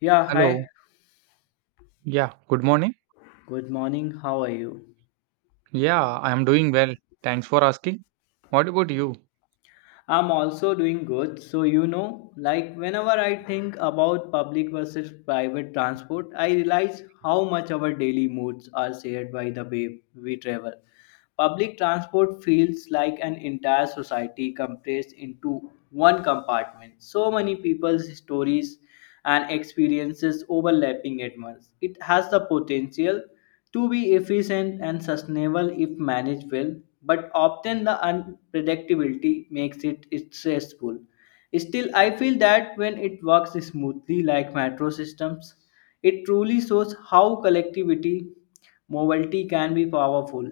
Yeah, hi. Hello. Yeah, good morning. Good morning. How are you? Yeah, I am doing well. Thanks for asking. What about you? I'm also doing good. So, you know, like whenever I think about public versus private transport, I realize how much our daily moods are shared by the way we travel. Public transport feels like an entire society compressed into one compartment, so many people's stories and experiences overlapping at once. It has the potential to be efficient and sustainable if managed well, but often the unpredictability makes it stressful. Still, I feel that when it works smoothly like metro systems, it truly shows how collectivity mobility can be powerful.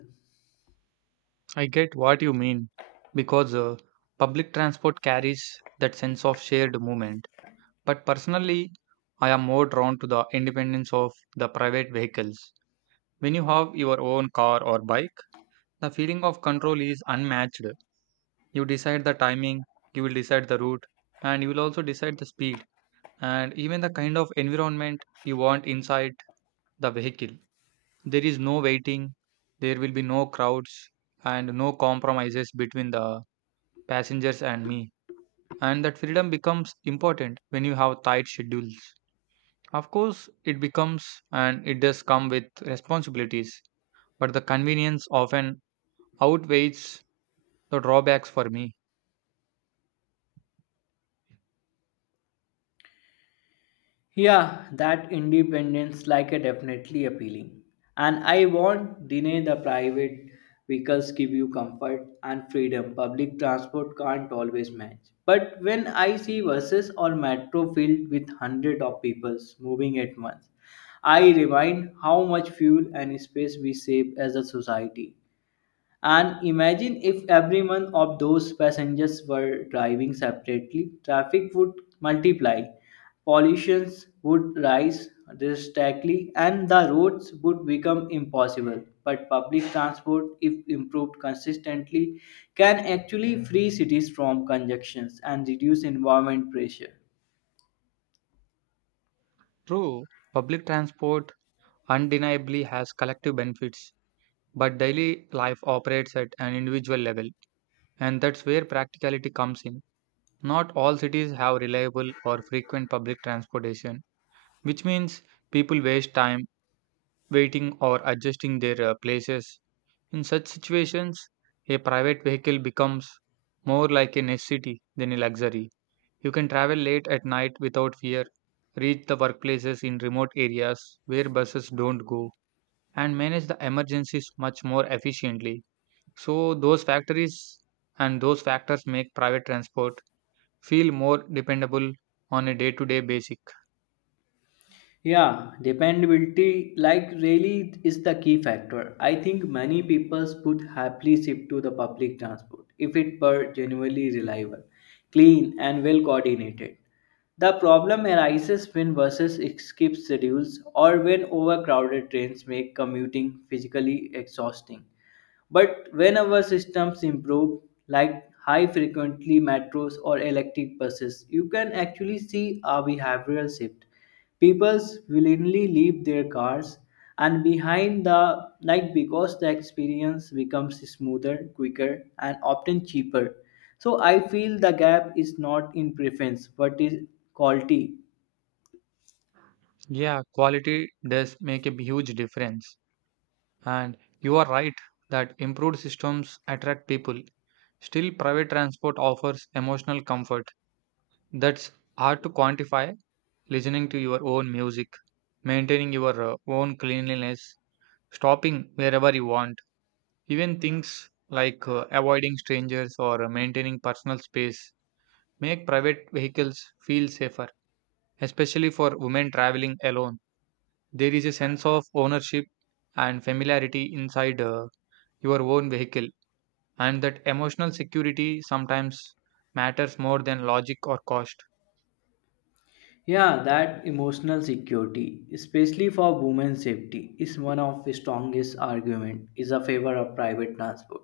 I get what you mean because public transport carries that sense of shared movement. But personally, I am more drawn to the independence of the private vehicles. When you have your own car or bike, the feeling of control is unmatched. You decide the timing, you will decide the route, and you will also decide the speed and even the kind of environment you want inside the vehicle. There is no waiting, there will be no crowds, and no compromises between the passengers and me. And that freedom becomes important when you have tight schedules. Of course, it becomes and it does come with responsibilities, but the convenience often outweighs the drawbacks for me. Yeah, that independence like a definitely appealing. And I won't deny the private vehicles give you comfort and freedom public transport can't always match. But when I see buses or metro filled with hundred of people moving at once, I remind how much fuel and space we save as a society. And imagine if every one of those passengers were driving separately, traffic would multiply, pollutions would rise drastically, and the roads would become impossible. But public transport, if improved consistently, can actually free cities from congestions and reduce environment pressure. True, public transport undeniably has collective benefits, but daily life operates at an individual level, and that's where practicality comes in. Not all cities have reliable or frequent public transportation, which means people waste time waiting or adjusting their places. In such situations, a private vehicle becomes more like a necessity than a luxury. You can travel late at night without fear, reach the workplaces in remote areas where buses don't go, and manage the emergencies much more efficiently. So, those factories and those factors make private transport feel more dependable on a day to day basic. Yeah, dependability, like, really is the key factor. I think many people would happily shift to the public transport if it were genuinely reliable, clean, and well coordinated. The problem arises when buses skip schedules or when overcrowded trains make commuting physically exhausting. But when our systems improve, like high frequently metros or electric buses, you can actually see a behavioral shift. People willingly leave their cars and behind the like because the experience becomes smoother, quicker, and often cheaper. So I feel the gap is not in preference but is quality. Yeah, quality does make a huge difference. And you are right that improved systems attract people. Still, private transport offers emotional comfort that's hard to quantify. Listening to your own music, maintaining your own cleanliness, stopping wherever you want, even things like avoiding strangers or maintaining personal space make private vehicles feel safer, especially for women traveling alone. There is a sense of ownership and familiarity inside your own vehicle, and that emotional security sometimes matters more than logic or cost. Yeah, that emotional security, especially for women's safety, is one of the strongest argument is a favor of private transport.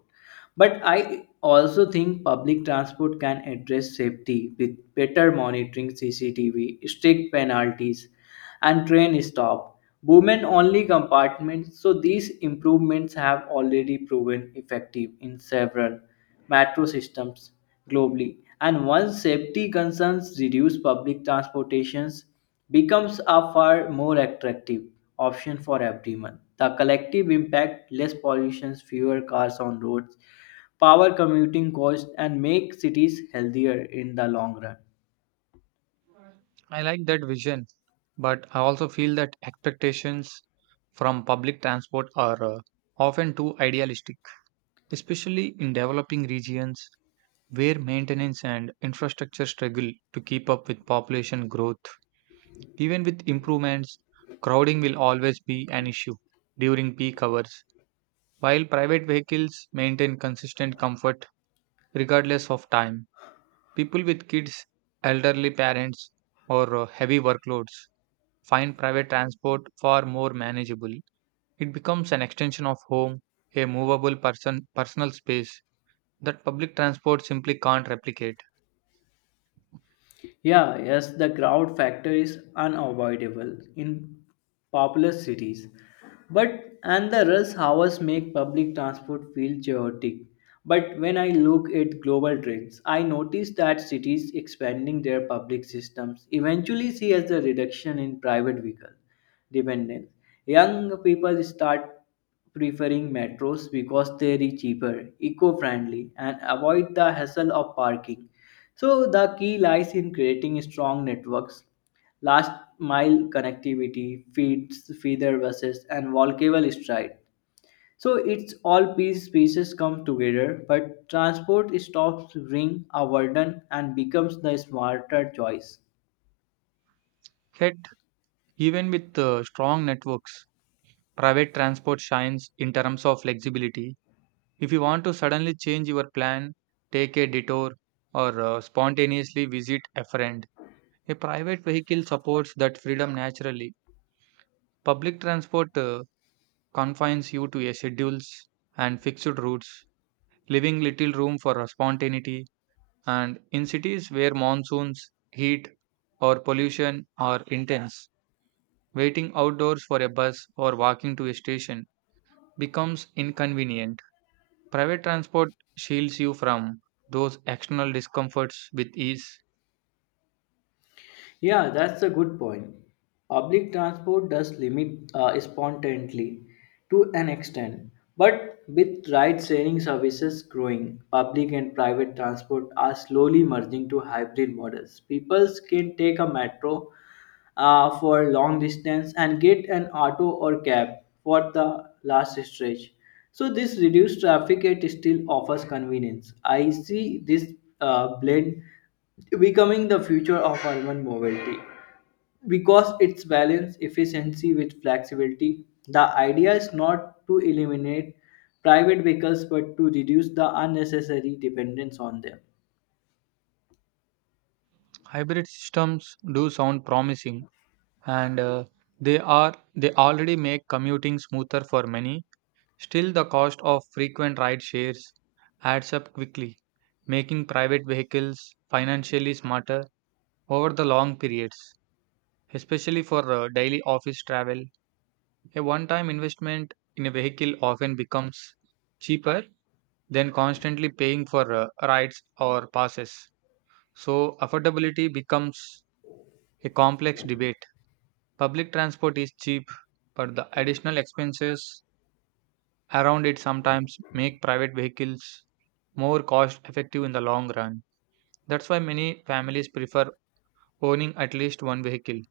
But I also think public transport can address safety with better monitoring CCTV, strict penalties, and train stop. Women only compartments, so these improvements have already proven effective in several metro systems globally. And once safety concerns reduce public transportations, becomes a far more attractive option for everyone. The collective impact less pollution, fewer cars on roads, power commuting costs, and make cities healthier in the long run. I like that vision, but I also feel that expectations from public transport are often too idealistic, especially in developing regions where maintenance and infrastructure struggle to keep up with population growth. Even with improvements, crowding will always be an issue during peak hours. While private vehicles maintain consistent comfort regardless of time, people with kids, elderly parents, or heavy workloads find private transport far more manageable. It becomes an extension of home, a movable personal space that public transport simply can't replicate. Yeah, yes, the crowd factor is unavoidable in populous cities. But and the rush hours make public transport feel chaotic. But when I look at global trends, I notice that cities expanding their public systems eventually see as a reduction in private vehicles dependence. Young people start preferring metros because they're cheaper, eco-friendly, and avoid the hassle of parking. So the key lies in creating strong networks, last mile connectivity, feeds, feeder buses, and walkable stride. So it's all pieces come together, but transport stops being a burden and becomes the smarter choice. Yet, even with strong networks, private transport shines in terms of flexibility. If you want to suddenly change your plan, take a detour, or spontaneously visit a friend, a private vehicle supports that freedom naturally. Public transport confines you to a schedules and fixed routes, leaving little room for spontaneity. And in cities where monsoons, heat, or pollution are intense, waiting outdoors for a bus or walking to a station becomes inconvenient. Private transport shields you from those external discomforts with ease. Yeah, that's a good point. Public transport does limit spontaneity to an extent, but with ride-sharing services growing, public and private transport are slowly merging to hybrid models. People can take a metro for long distance and get an auto or cab for the last stretch. So this reduced traffic yet still offers convenience. I see this blend becoming the future of urban mobility because it's balance efficiency with flexibility. The idea is not to eliminate private vehicles but to reduce the unnecessary dependence on them. Hybrid systems do sound promising and they already make commuting smoother for many. Still, the cost of frequent ride shares adds up quickly, making private vehicles financially smarter over the long periods, especially for daily office travel. A one-time investment in a vehicle often becomes cheaper then constantly paying for rides or passes. So, affordability becomes a complex debate. Public transport is cheap, but the additional expenses around it sometimes make private vehicles more cost effective in the long run. That's why many families prefer owning at least one vehicle.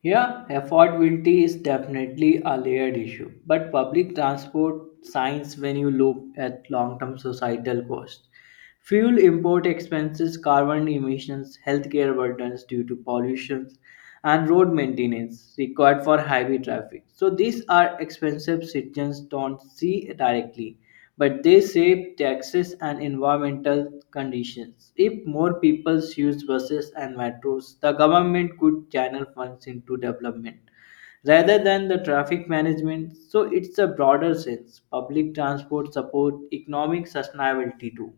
Yeah, affordability is definitely a layered issue, but public transport signs when you look at long term societal costs: fuel import expenses, carbon emissions, healthcare burdens due to pollution, and road maintenance required for heavy traffic. So these are expensive citizens don't see directly, but they save taxes and environmental conditions. If more people used buses and metros, the government could channel funds into development rather than the traffic management. So it's a broader sense. Public transport support economic sustainability too.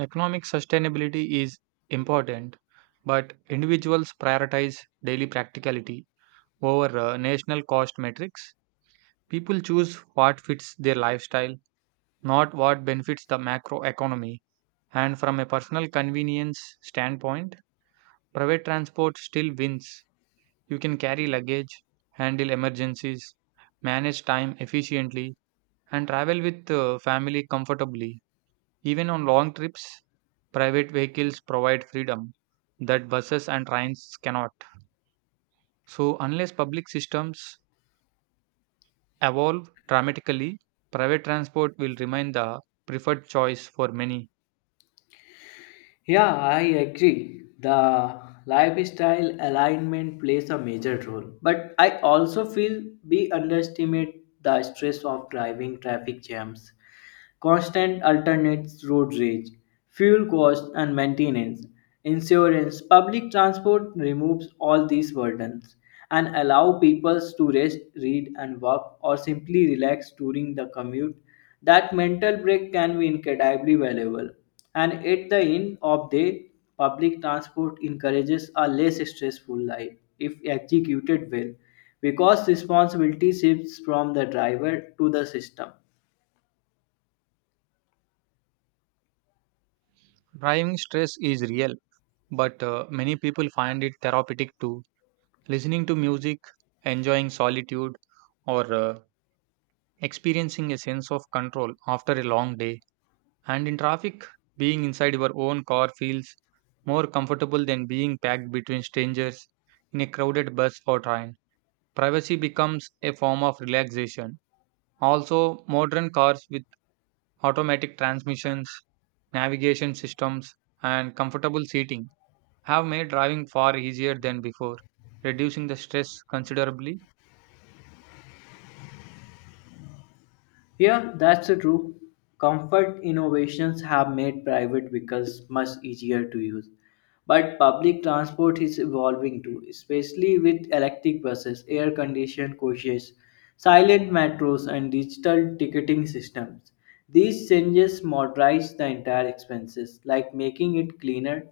Economic sustainability is important, but individuals prioritize daily practicality over national cost metrics. People choose what fits their lifestyle, not what benefits the macro economy. And from a personal convenience standpoint, private transport still wins. You can carry luggage, handle emergencies, manage time efficiently, and travel with family comfortably. Even on long trips, private vehicles provide freedom that buses and trains cannot. So, unless public systems evolve dramatically, private transport will remain the preferred choice for many. Yeah, I agree. The lifestyle alignment plays a major role. But I also feel we underestimate the stress of driving traffic jams constant alternates road rage, fuel costs and maintenance, insurance, public transport removes all these burdens and allow people to rest, read and work or simply relax during the commute. That mental break can be incredibly valuable. And at the end of day, public transport encourages a less stressful life if executed well because responsibility shifts from the driver to the system. Driving stress is real, but many people find it therapeutic too. Listening to music, enjoying solitude, or experiencing a sense of control after a long day. And in traffic, being inside your own car feels more comfortable than being packed between strangers in a crowded bus or train. Privacy becomes a form of relaxation. Also, modern cars with automatic transmissions, navigation systems, and comfortable seating have made driving far easier than before, reducing the stress considerably. Yeah, that's true. Comfort innovations have made private vehicles much easier to use. But public transport is evolving too, especially with electric buses, air conditioned coaches, silent metros, and digital ticketing systems. These changes modernize the entire expenses, like making it cleaner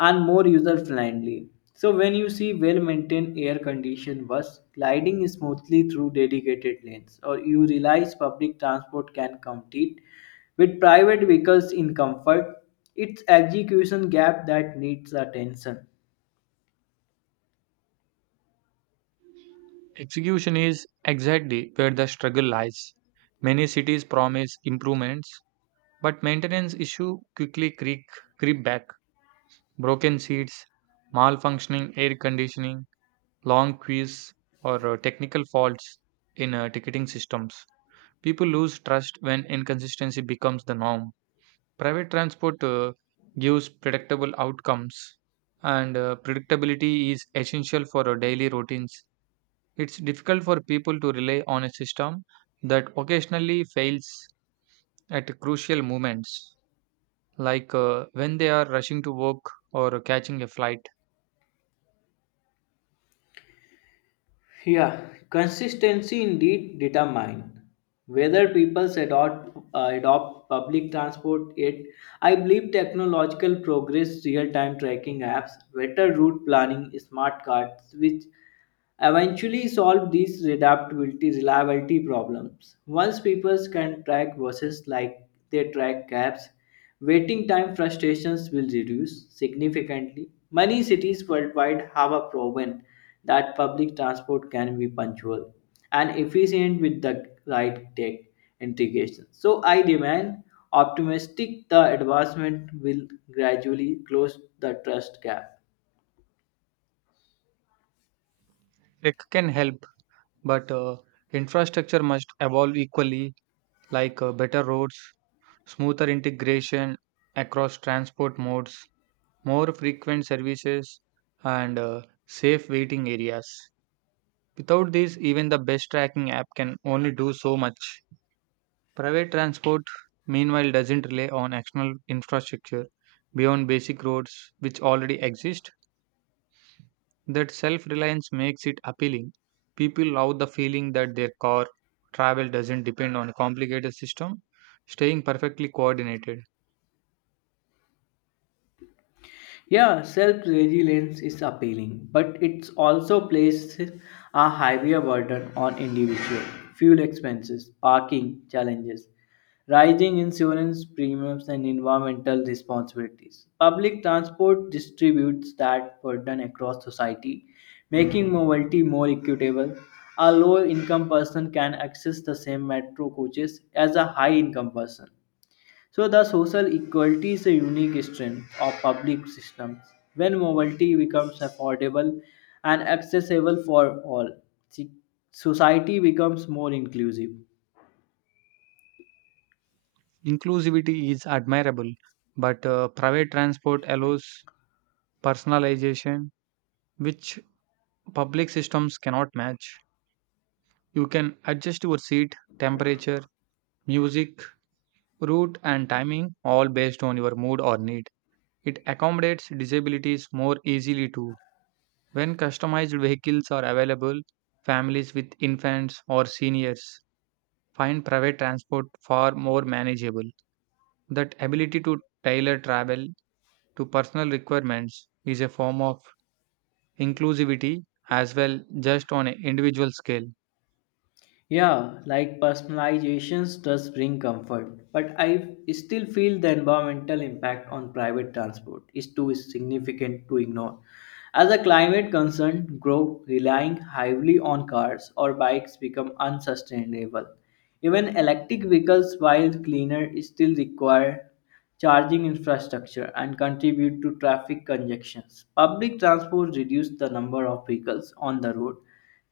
and more user friendly. So, when you see well maintained air conditioned bus gliding smoothly through dedicated lanes, or you realize public transport can compete with private vehicles in comfort, it's execution gap that needs attention. Execution is exactly where the struggle lies. Many cities promise improvements, but maintenance issues quickly creep back. Broken seats, malfunctioning air conditioning, long queues, or technical faults in ticketing systems. People lose trust when inconsistency becomes the norm. Private transport gives predictable outcomes, and predictability is essential for our daily routines. It's difficult for people to rely on a system that occasionally fails at crucial moments, like when they are rushing to work or catching a flight. Yeah, consistency indeed determine whether people adopt public transport. Yet, I believe technological progress, real-time tracking apps, better route planning, smart cards, which eventually solve these adaptability reliability problems. Once people can track buses like they track cabs, waiting time frustrations will reduce significantly. Many cities worldwide have a proven that public transport can be punctual and efficient with the right tech integration. So I remain optimistic the advancement will gradually close the trust gap. Tech can help, but infrastructure must evolve equally, like better roads, smoother integration across transport modes, more frequent services, and safe waiting areas. Without these, even the best tracking app can only do so much. Private transport, meanwhile, doesn't rely on external infrastructure beyond basic roads which already exist. That self reliance makes it appealing. People love the feeling that their car travel doesn't depend on a complicated system, staying perfectly coordinated. Yeah, self resilience is appealing, but it also places a heavier burden on individual: fuel expenses, parking challenges, rising insurance premiums, and environmental responsibilities. Public transport distributes that burden across society, making mobility more equitable. A low income person can access the same metro coaches as a high income person so the social equality is a unique strength of public systems. When mobility becomes affordable and accessible for all, si- society becomes more inclusive. Inclusivity is admirable, but private transport allows personalization which public systems cannot match. You can adjust your seat, temperature, music, route, and timing all based on your mood or need. It accommodates disabilities more easily too. When customized vehicles are available, families with infants or seniors find private transport far more manageable. That ability to tailor travel to personal requirements is a form of inclusivity as well, just on an individual scale. Yeah, like personalizations does bring comfort, but I still feel the environmental impact on private transport is too significant to ignore. As the climate concerns grow, relying heavily on cars or bikes become unsustainable. Even electric vehicles, while cleaner, still require charging infrastructure and contribute to traffic congestions. Public transport reduces the number of vehicles on the road,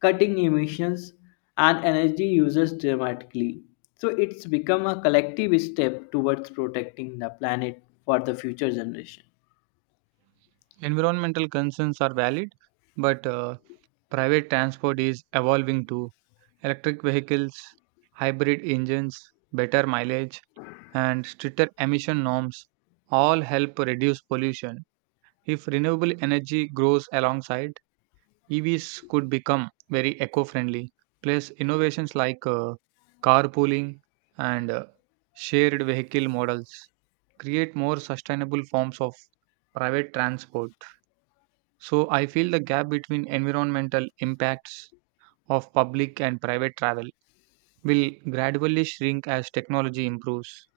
cutting emissions and energy uses dramatically. So it's become a collective step towards protecting the planet for the future generation. Environmental concerns are valid, but private transport is evolving too. Electric vehicles, hybrid engines, better mileage, and stricter emission norms all help reduce pollution. If renewable energy grows alongside, EVs could become very eco-friendly. Plus, innovations like carpooling and shared vehicle models create more sustainable forms of private transport. So, I feel the gap between environmental impacts of public and private travel will gradually shrink as technology improves.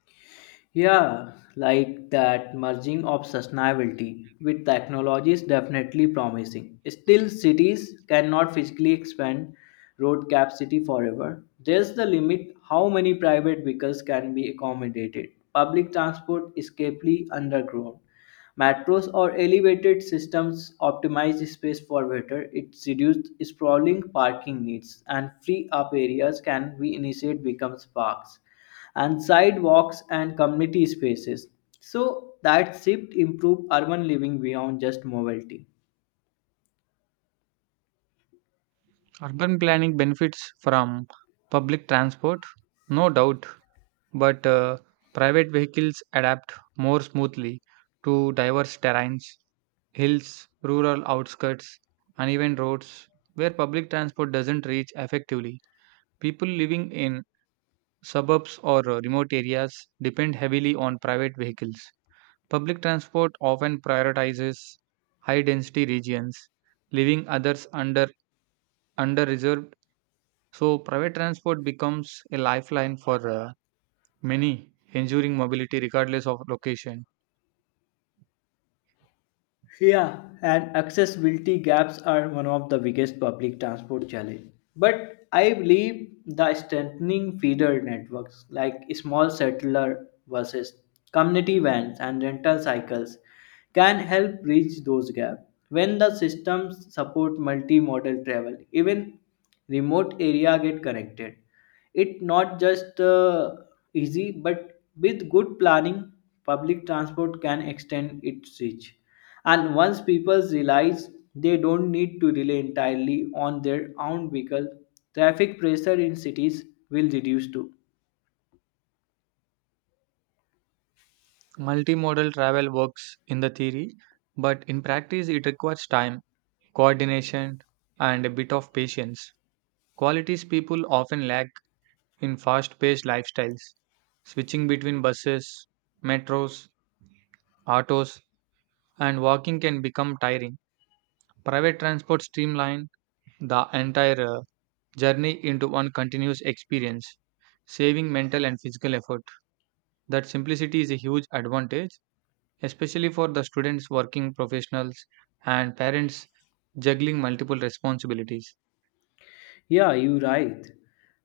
Yeah, like that merging of sustainability with technology is definitely promising. Still, cities cannot physically expand road capacity forever. There's the limit how many private vehicles can be accommodated. Public transport is capably underground. Metros or elevated systems optimize space for better. It reduces sprawling parking needs, and free up areas can be initiated becomes parks and sidewalks and community spaces. So that shift improve urban living beyond just mobility. Urban planning benefits from public transport, no doubt, but private vehicles adapt more smoothly to diverse terrains, hills, rural outskirts, uneven roads where public transport doesn't reach effectively. People living in suburbs or remote areas depend heavily on private vehicles. Public transport often prioritizes high density regions, leaving others under reserved. So private transport becomes a lifeline for many, ensuring mobility regardless of location. Yeah, and accessibility gaps are one of the biggest public transport challenge. But I believe the strengthening feeder networks like small settler buses, community vans, and rental cycles can help bridge those gaps. When the systems support multimodal travel, even remote area get connected. It not just easy, but with good planning, public transport can extend its reach. And once people realize they don't need to rely entirely on their own vehicle, traffic pressure in cities will reduce too. Multimodal travel works in the theory, but in practice, it requires time, coordination, and a bit of patience. Qualities people often lack in fast paced lifestyles. Switching between buses, metros, autos, and walking can become tiring. Private transport streamline the entire journey into one continuous experience, saving mental and physical effort. That simplicity is a huge advantage, especially for the students, working professionals, and parents juggling multiple responsibilities. Yeah, you're right.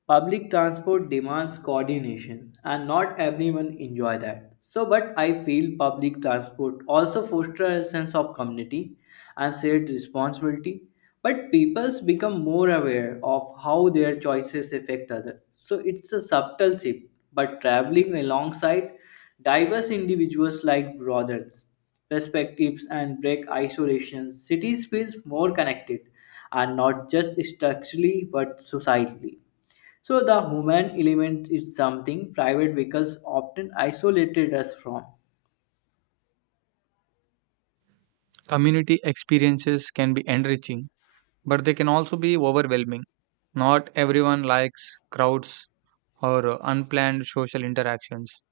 Public transport demands coordination and not everyone enjoy that. So but I feel public transport also fosters a sense of community and shared responsibility. But peoples become more aware of how their choices affect others. So it's a subtle shift, but traveling alongside diverse individuals like brothers perspectives and break isolation, cities feel more connected and not just structurally but societally. So the human element is something private vehicles often isolated us from. Community experiences can be enriching, but they can also be overwhelming. Not everyone likes crowds or unplanned social interactions,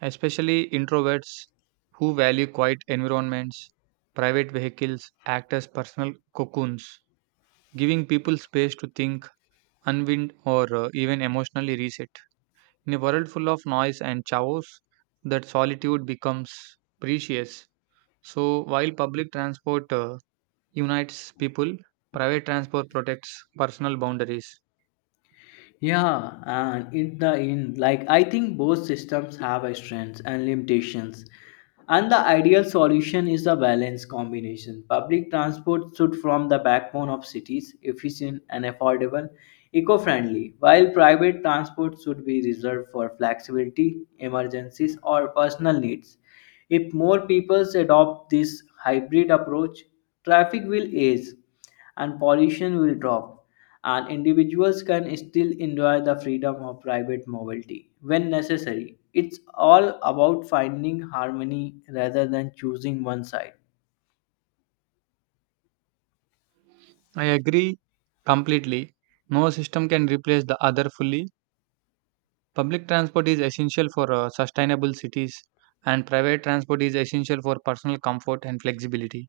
especially introverts who value quiet environments. Private vehicles act as personal cocoons, giving people space to think, unwind, or even emotionally reset. In a world full of noise and chaos, that solitude becomes precious. So, while public transport unites people, private transport protects personal boundaries. Yeah, and in the end, like I think both systems have a strengths and limitations. And the ideal solution is a balanced combination. Public transport should form the backbone of cities, efficient and affordable, eco-friendly, while private transport should be reserved for flexibility, emergencies, or personal needs. If more people adopt this hybrid approach, traffic will ease and pollution will drop and individuals can still enjoy the freedom of private mobility when necessary. It's all about finding harmony rather than choosing one side. I agree completely. No system can replace the other fully. Public transport is essential for sustainable cities, and private transport is essential for personal comfort and flexibility.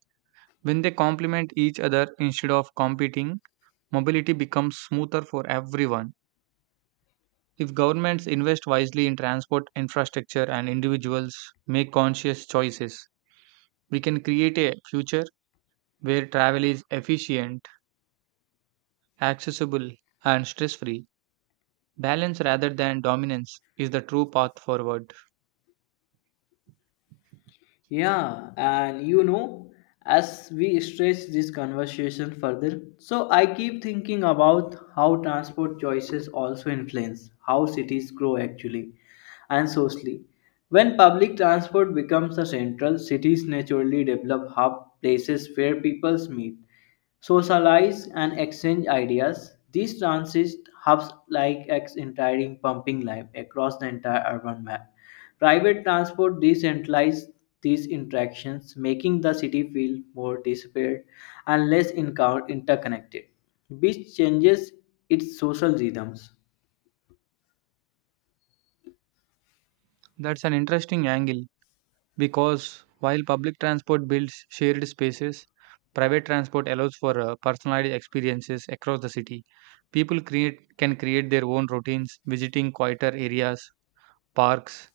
When they complement each other instead of competing, mobility becomes smoother for everyone. If governments invest wisely in transport infrastructure and individuals make conscious choices, we can create a future where travel is efficient, accessible, and stress free. Balance rather than dominance is the true path forward. Yeah, and you know, as we stretch this conversation further, so I keep thinking about how transport choices also influence how cities grow actually and socially. When public transport becomes a central, cities naturally develop hub places where peoples meet socialize and exchange ideas. These transit hubs like X entering pumping life across the entire urban map. Private transport decentralizes these interactions, making the city feel more disparate and less interconnected, which changes its social rhythms. That's an interesting angle because while public transport builds shared spaces, private transport allows for personalized experiences across the city. Can create their own routines, visiting quieter areas, parks,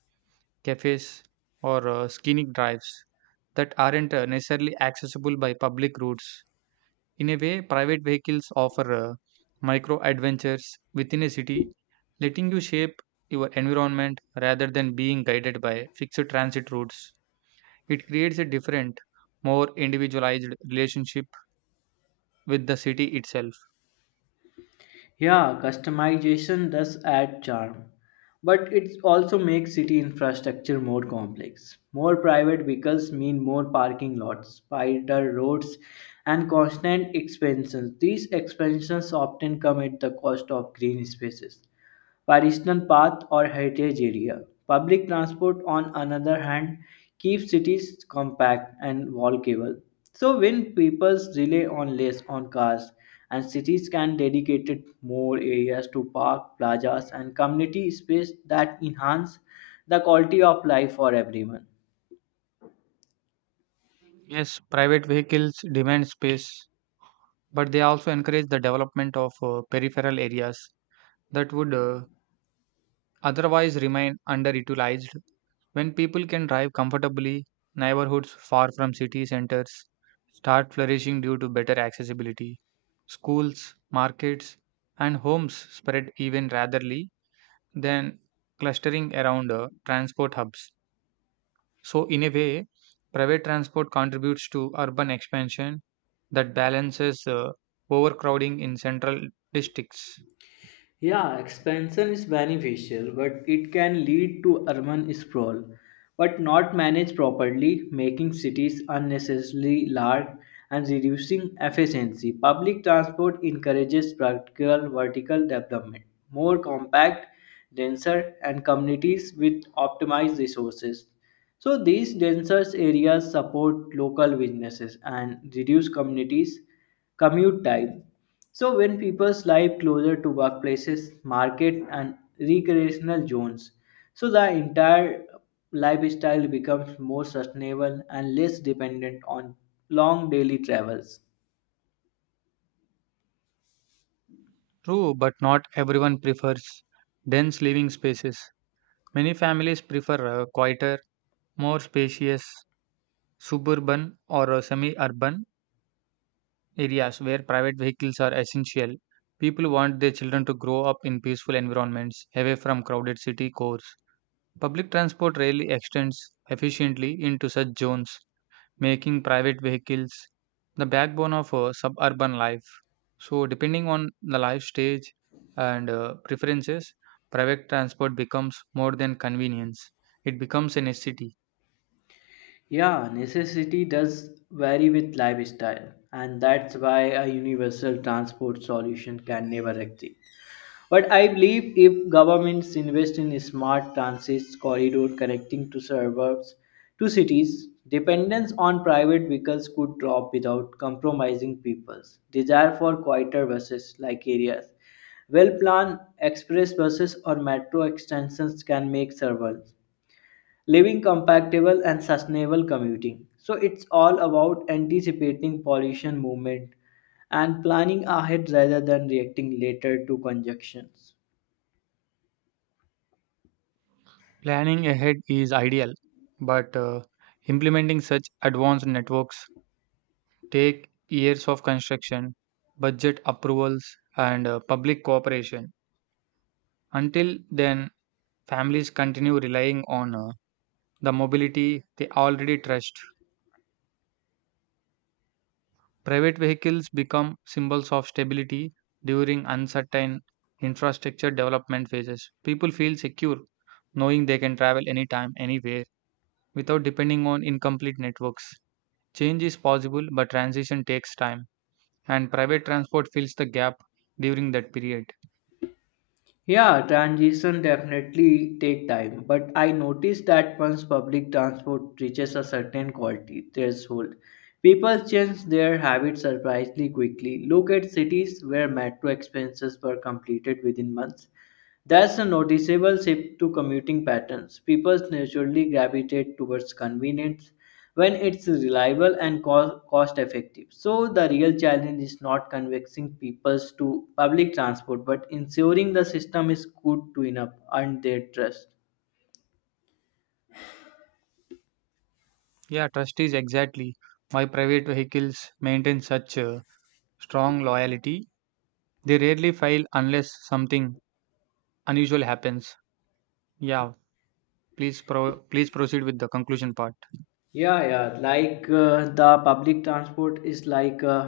cafes, or scenic drives that aren't necessarily accessible by public routes. In a way, private vehicles offer micro adventures within a city, letting you shape your environment rather than being guided by fixed transit routes. It creates a different, more individualized relationship with the city itself. Yeah, customization does add charm, but it also makes city infrastructure more complex. More private vehicles mean more parking lots, wider roads, and constant expansions. These expansions often come at the cost of green spaces, pedestrian path or heritage area. Public transport, on another hand, keeps cities compact and walkable. So when people rely on less on cars, and cities can dedicate more areas to park, plazas, and community space that enhance the quality of life for everyone. Yes, private vehicles demand space, but they also encourage the development of peripheral areas that would otherwise remain underutilized. When people can drive comfortably, neighborhoods far from city centers start flourishing due to better accessibility. Schools, markets, and homes spread even ratherly than clustering around transport hubs. So, in a way, private transport contributes to urban expansion that balances overcrowding in central districts. Yeah, expansion is beneficial, but it can lead to urban sprawl, but not managed properly, making cities unnecessarily large and reducing efficiency. Public transport encourages practical vertical development, more compact, denser, and communities with optimized resources. So these denser areas support local businesses and reduce communities commute time. So when people live closer to workplaces, market and recreational zones, so the entire lifestyle becomes more sustainable and less dependent on long daily travels. True, but not everyone prefers dense living spaces. Many families prefer a quieter, more spacious suburban or semi-urban areas where private vehicles are essential. People want their children to grow up in peaceful environments away from crowded city cores. Public transport rarely extends efficiently into such zones, making private vehicles the backbone of suburban life. So, depending on the life stage and preferences, private transport becomes more than convenience. It becomes a necessity. Yeah, necessity does vary with lifestyle and that's why a universal transport solution can never exist. But I believe if governments invest in smart transit corridor connecting to suburbs to cities, dependence on private vehicles could drop without compromising people's desire for quieter buses like areas. Well planned express buses or metro extensions can make suburbs living compatible and sustainable commuting. So it's all about anticipating pollution movement and planning ahead rather than reacting later to conjunctions. Planning ahead is ideal, but implementing such advanced networks take years of construction, budget approvals, and public cooperation. Until then, families continue relying on the mobility they already trust. Private vehicles become symbols of stability during uncertain infrastructure development phases. People feel secure knowing they can travel anytime, anywhere without depending on incomplete networks. Change is possible, but transition takes time, and private transport fills the gap during that period. Yeah, transition definitely take time, but I noticed that once public transport reaches a certain quality threshold, people change their habits surprisingly quickly. Look at cities where metro expenses were completed within months there's a noticeable shift to commuting patterns. People naturally gravitate towards convenience when it's reliable and cost effective. So, the real challenge is not convincing people to public transport but ensuring the system is good to enough and their trust. Yeah, trust is exactly why private vehicles maintain such a strong loyalty. They rarely fail unless something unusual happens. Yeah, please proceed with the conclusion part. Yeah, yeah. Like the public transport is like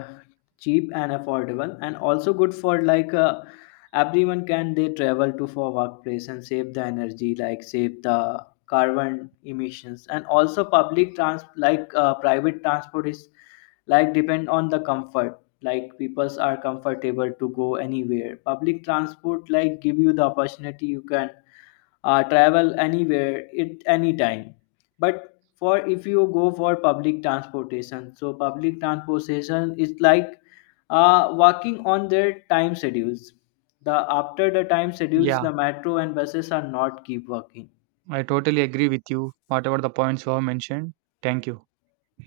cheap and affordable, and also good for like everyone can they travel to for workplace and save the energy, like save the carbon emissions, and also public trans like private transport is like depend on the comfort. Like peoples are comfortable to go anywhere. Public transport like give you the opportunity you can travel anywhere at any time but for if you go for public transportation so public transportation is like working on their time schedules the after the time schedules the Yeah, metro and buses are not keep working I totally agree with you. Whatever the points you have mentioned. Thank you.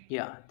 yeah